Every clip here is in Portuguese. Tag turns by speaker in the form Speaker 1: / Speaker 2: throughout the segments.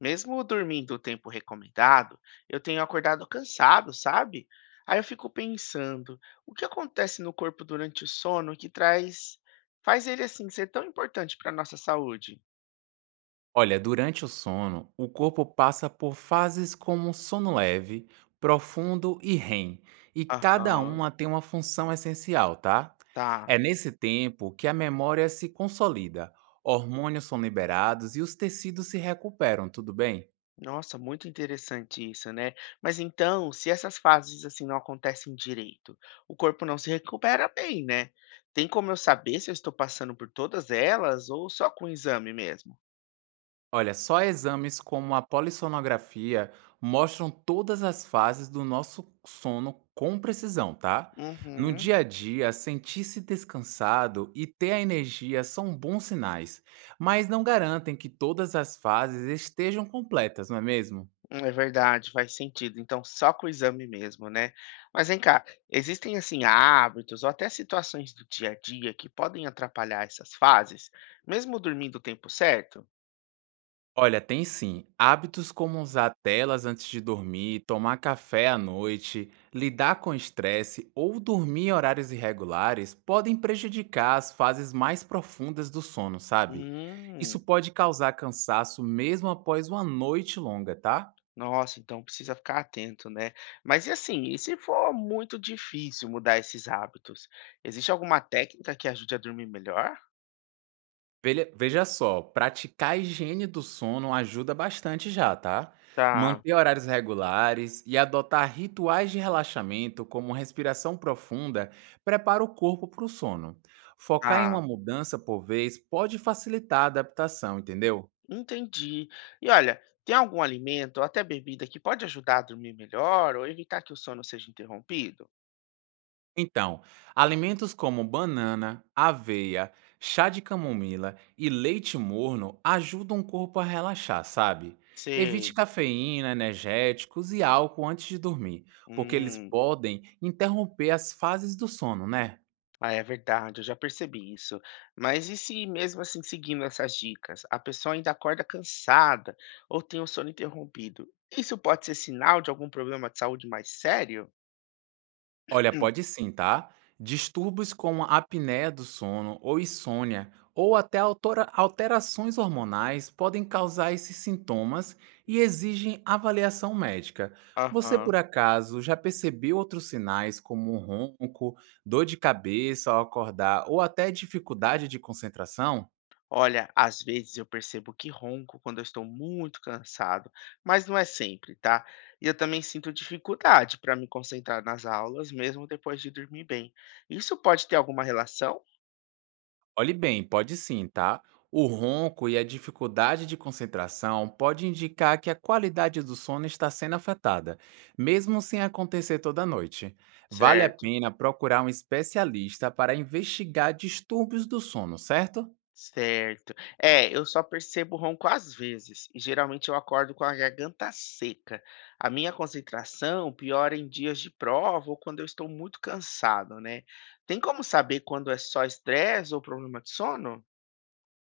Speaker 1: Mesmo dormindo o tempo recomendado, eu tenho acordado cansado, sabe? Aí eu fico pensando, o que acontece no corpo durante o sono que traz, faz ele assim ser tão importante para nossa saúde?
Speaker 2: Olha, durante o sono, o corpo passa por fases como sono leve, profundo e REM, e cada
Speaker 1: Aham,
Speaker 2: uma tem uma função essencial, tá?
Speaker 1: tá.
Speaker 2: É nesse tempo que a memória se consolida, hormônios são liberados e os tecidos se recuperam, tudo bem?
Speaker 1: Nossa, muito interessante isso, né? Mas então, se essas fases assim não acontecem direito, o corpo não se recupera bem, né? Tem como eu saber se eu estou passando por todas elas ou só com o exame mesmo?
Speaker 2: Olha, só exames como a polissonografia mostram todas as fases do nosso sono com precisão, tá? No
Speaker 1: Uhum.
Speaker 2: dia a dia, sentir-se descansado e ter a energia são bons sinais, mas não garantem que todas as fases estejam completas, não é mesmo?
Speaker 1: É verdade, faz sentido. Então, só com o exame mesmo, né? Mas vem cá, existem assim hábitos ou até situações do dia a dia que podem atrapalhar essas fases, mesmo dormindo o tempo certo?
Speaker 2: Olha, tem sim. Hábitos como usar telas antes de dormir, tomar café à noite, lidar com estresse ou dormir em horários irregulares podem prejudicar as fases mais profundas do sono, sabe? Isso
Speaker 1: Hum,
Speaker 2: pode causar cansaço mesmo após uma noite longa, tá?
Speaker 1: nossa, então precisa ficar atento, né? Mas e assim, e se for muito difícil mudar esses hábitos? Existe alguma técnica que ajude a dormir melhor?
Speaker 2: Velha veja só, praticar a higiene do sono ajuda bastante já, tá?
Speaker 1: Tá,
Speaker 2: Manter horários regulares e adotar rituais de relaxamento, como respiração profunda, prepara o corpo para o sono. Focar em uma
Speaker 1: tá.
Speaker 2: mudança por vez pode facilitar a adaptação, entendeu?
Speaker 1: Entendi. E olha, tem algum alimento ou até bebida que pode ajudar a dormir melhor ou evitar que o sono seja interrompido?
Speaker 2: Então, alimentos como banana, aveia, chá de camomila e leite morno ajudam o corpo a relaxar, sabe? Evite
Speaker 1: Sei.
Speaker 2: cafeína, energéticos e álcool antes de dormir, porque eles
Speaker 1: Hum,
Speaker 2: podem interromper as fases do sono, né?
Speaker 1: ah, é verdade, eu já percebi isso. Mas e se mesmo assim seguindo essas dicas, a pessoa ainda acorda cansada ou tem o sono interrompido? Isso pode ser sinal de algum problema de saúde mais sério?
Speaker 2: Olha, pode sim, tá? Distúrbios como a apneia do sono ou insônia, ou até alterações hormonais podem causar esses sintomas e exigem avaliação médica. Você, por
Speaker 1: Aham.
Speaker 2: acaso, já percebeu outros sinais como um ronco, dor de cabeça ao acordar ou até dificuldade de concentração?
Speaker 1: Olha, às vezes eu percebo que ronco quando eu estou muito cansado, mas não é sempre, tá? E eu também sinto dificuldade para me concentrar nas aulas, mesmo depois de dormir bem. Isso pode ter alguma relação?
Speaker 2: Olhe bem, pode sim, tá? O ronco e a dificuldade de concentração pode indicar que a qualidade do sono está sendo afetada, mesmo sem acontecer toda noite. Vale a
Speaker 1: Certo,
Speaker 2: pena procurar um especialista para investigar distúrbios do sono, certo?
Speaker 1: certo. É, eu só percebo ronco às vezes, e geralmente eu acordo com a garganta seca. A minha concentração piora em dias de prova ou quando eu estou muito cansado, né? Tem como saber quando é só estresse ou problema de sono?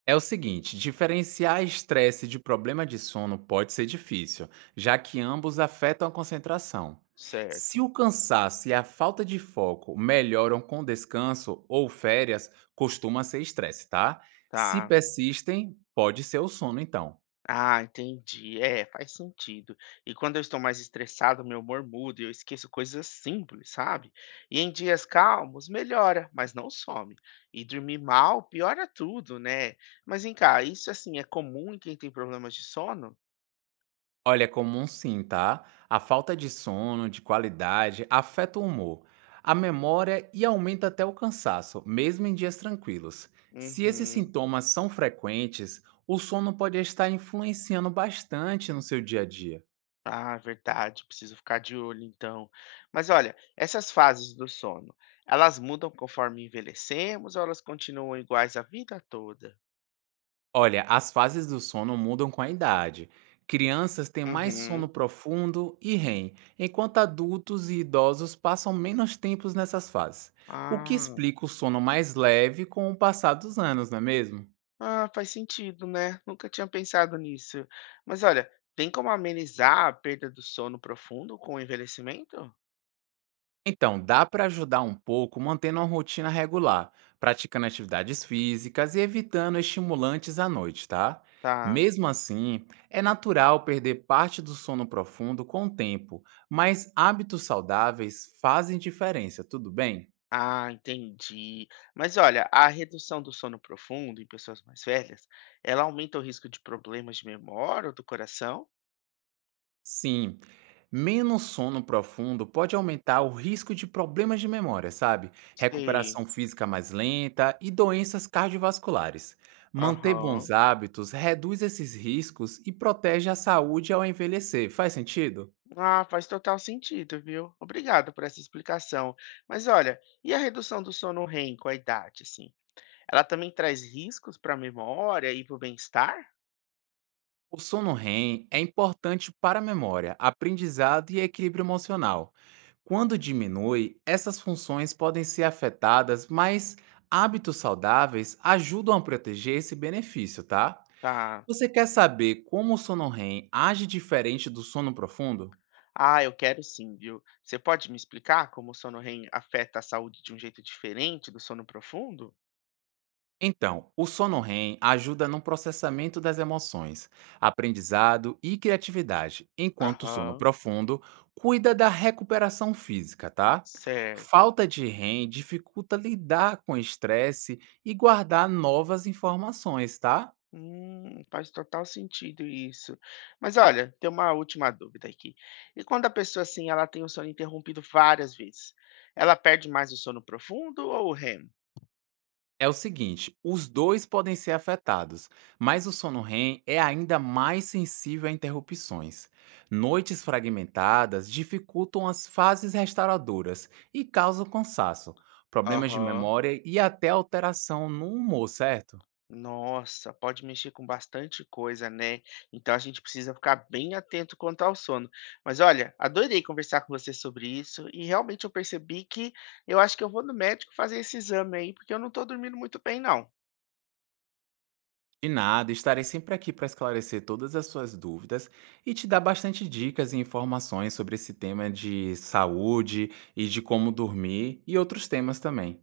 Speaker 2: É o seguinte, diferenciar estresse de problema de sono pode ser difícil, já que ambos afetam a concentração. Se
Speaker 1: Certo,
Speaker 2: o cansaço e a falta de foco melhoram com descanso ou férias, costuma ser estresse, tá? Se
Speaker 1: tá.
Speaker 2: persistem, pode ser o sono então.
Speaker 1: Ah, entendi. É, faz sentido. E quando eu estou mais estressado, meu humor muda e eu esqueço coisas simples, sabe? E em dias calmos, melhora, mas não some. E dormir mal piora tudo, né? Mas vem cá, isso assim é comum em quem tem problemas de sono?
Speaker 2: Olha, é comum sim, tá? A falta de sono, de qualidade, afeta o humor, a memória e aumenta até o cansaço, mesmo em dias tranquilos. Se esses
Speaker 1: Uhum.
Speaker 2: sintomas são frequentes, o sono pode estar influenciando bastante no seu dia a dia.
Speaker 1: Ah, verdade. Preciso ficar de olho então. Mas olha, essas fases do sono, elas mudam conforme envelhecemos ou elas continuam iguais a vida toda?
Speaker 2: Olha, as fases do sono mudam com a idade. Crianças têm mais sono
Speaker 1: Uhum.
Speaker 2: profundo e REM, enquanto adultos e idosos passam menos tempos nessas fases. O que
Speaker 1: Ah.
Speaker 2: explica o sono mais leve com o passar dos anos, não é mesmo?
Speaker 1: Ah, faz sentido, né? Nunca tinha pensado nisso. Mas olha, tem como amenizar a perda do sono profundo com o envelhecimento?
Speaker 2: Então, dá para ajudar um pouco mantendo uma rotina regular, praticando atividades físicas e evitando estimulantes à noite, tá?
Speaker 1: Tá.
Speaker 2: Mesmo assim, é natural perder parte do sono profundo com o tempo, mas hábitos saudáveis fazem diferença, tudo bem?
Speaker 1: Ah, entendi. Mas olha, a redução do sono profundo em pessoas mais velhas, ela aumenta o risco de problemas de memória ou do coração?
Speaker 2: Sim, menos sono profundo pode aumentar o risco de problemas de memória, sabe?
Speaker 1: Sim.
Speaker 2: Recuperação física mais lenta e doenças cardiovasculares. Manter
Speaker 1: Aham.
Speaker 2: bons hábitos reduz esses riscos e protege a saúde ao envelhecer. Faz sentido?
Speaker 1: Ah, faz total sentido, viu? Obrigado por essa explicação. Mas olha, e a redução do sono REM com a idade, assim? Ela também traz riscos para a memória e para o bem-estar?
Speaker 2: O sono REM é importante para a memória, aprendizado e equilíbrio emocional. Quando diminui, essas funções podem ser afetadas, mas hábitos saudáveis ajudam a proteger esse benefício, tá?
Speaker 1: Tá.
Speaker 2: Você quer saber como o sono REM age diferente do sono profundo?
Speaker 1: Ah, eu quero sim, viu? Você pode me explicar como o sono REM afeta a saúde de um jeito diferente do sono profundo?
Speaker 2: Então, o sono REM ajuda no processamento das emoções, aprendizado e criatividade, enquanto o sono
Speaker 1: Aham,
Speaker 2: profundo cuida da recuperação física, tá?
Speaker 1: certo.
Speaker 2: Falta de REM dificulta lidar com estresse e guardar novas informações, tá?
Speaker 1: Faz total sentido isso. Mas olha, tem uma última dúvida aqui. E quando a pessoa assim, ela tem o sono interrompido várias vezes, ela perde mais o sono profundo ou o REM?
Speaker 2: É o seguinte, os dois podem ser afetados, mas o sono REM é ainda mais sensível a interrupções. Noites fragmentadas dificultam as fases restauradoras e causam cansaço, problemas de
Speaker 1: Aham.
Speaker 2: memória e até alteração no humor, certo?
Speaker 1: Nossa, pode mexer com bastante coisa, né? Então a gente precisa ficar bem atento quanto ao sono. Mas olha, adorei conversar com você sobre isso e realmente eu percebi que eu acho que eu vou no médico fazer esse exame aí, porque eu não tô dormindo muito bem, não.
Speaker 2: De nada, estarei sempre aqui para esclarecer todas as suas dúvidas e te dar bastante dicas e informações sobre esse tema de saúde e de como dormir e outros temas também.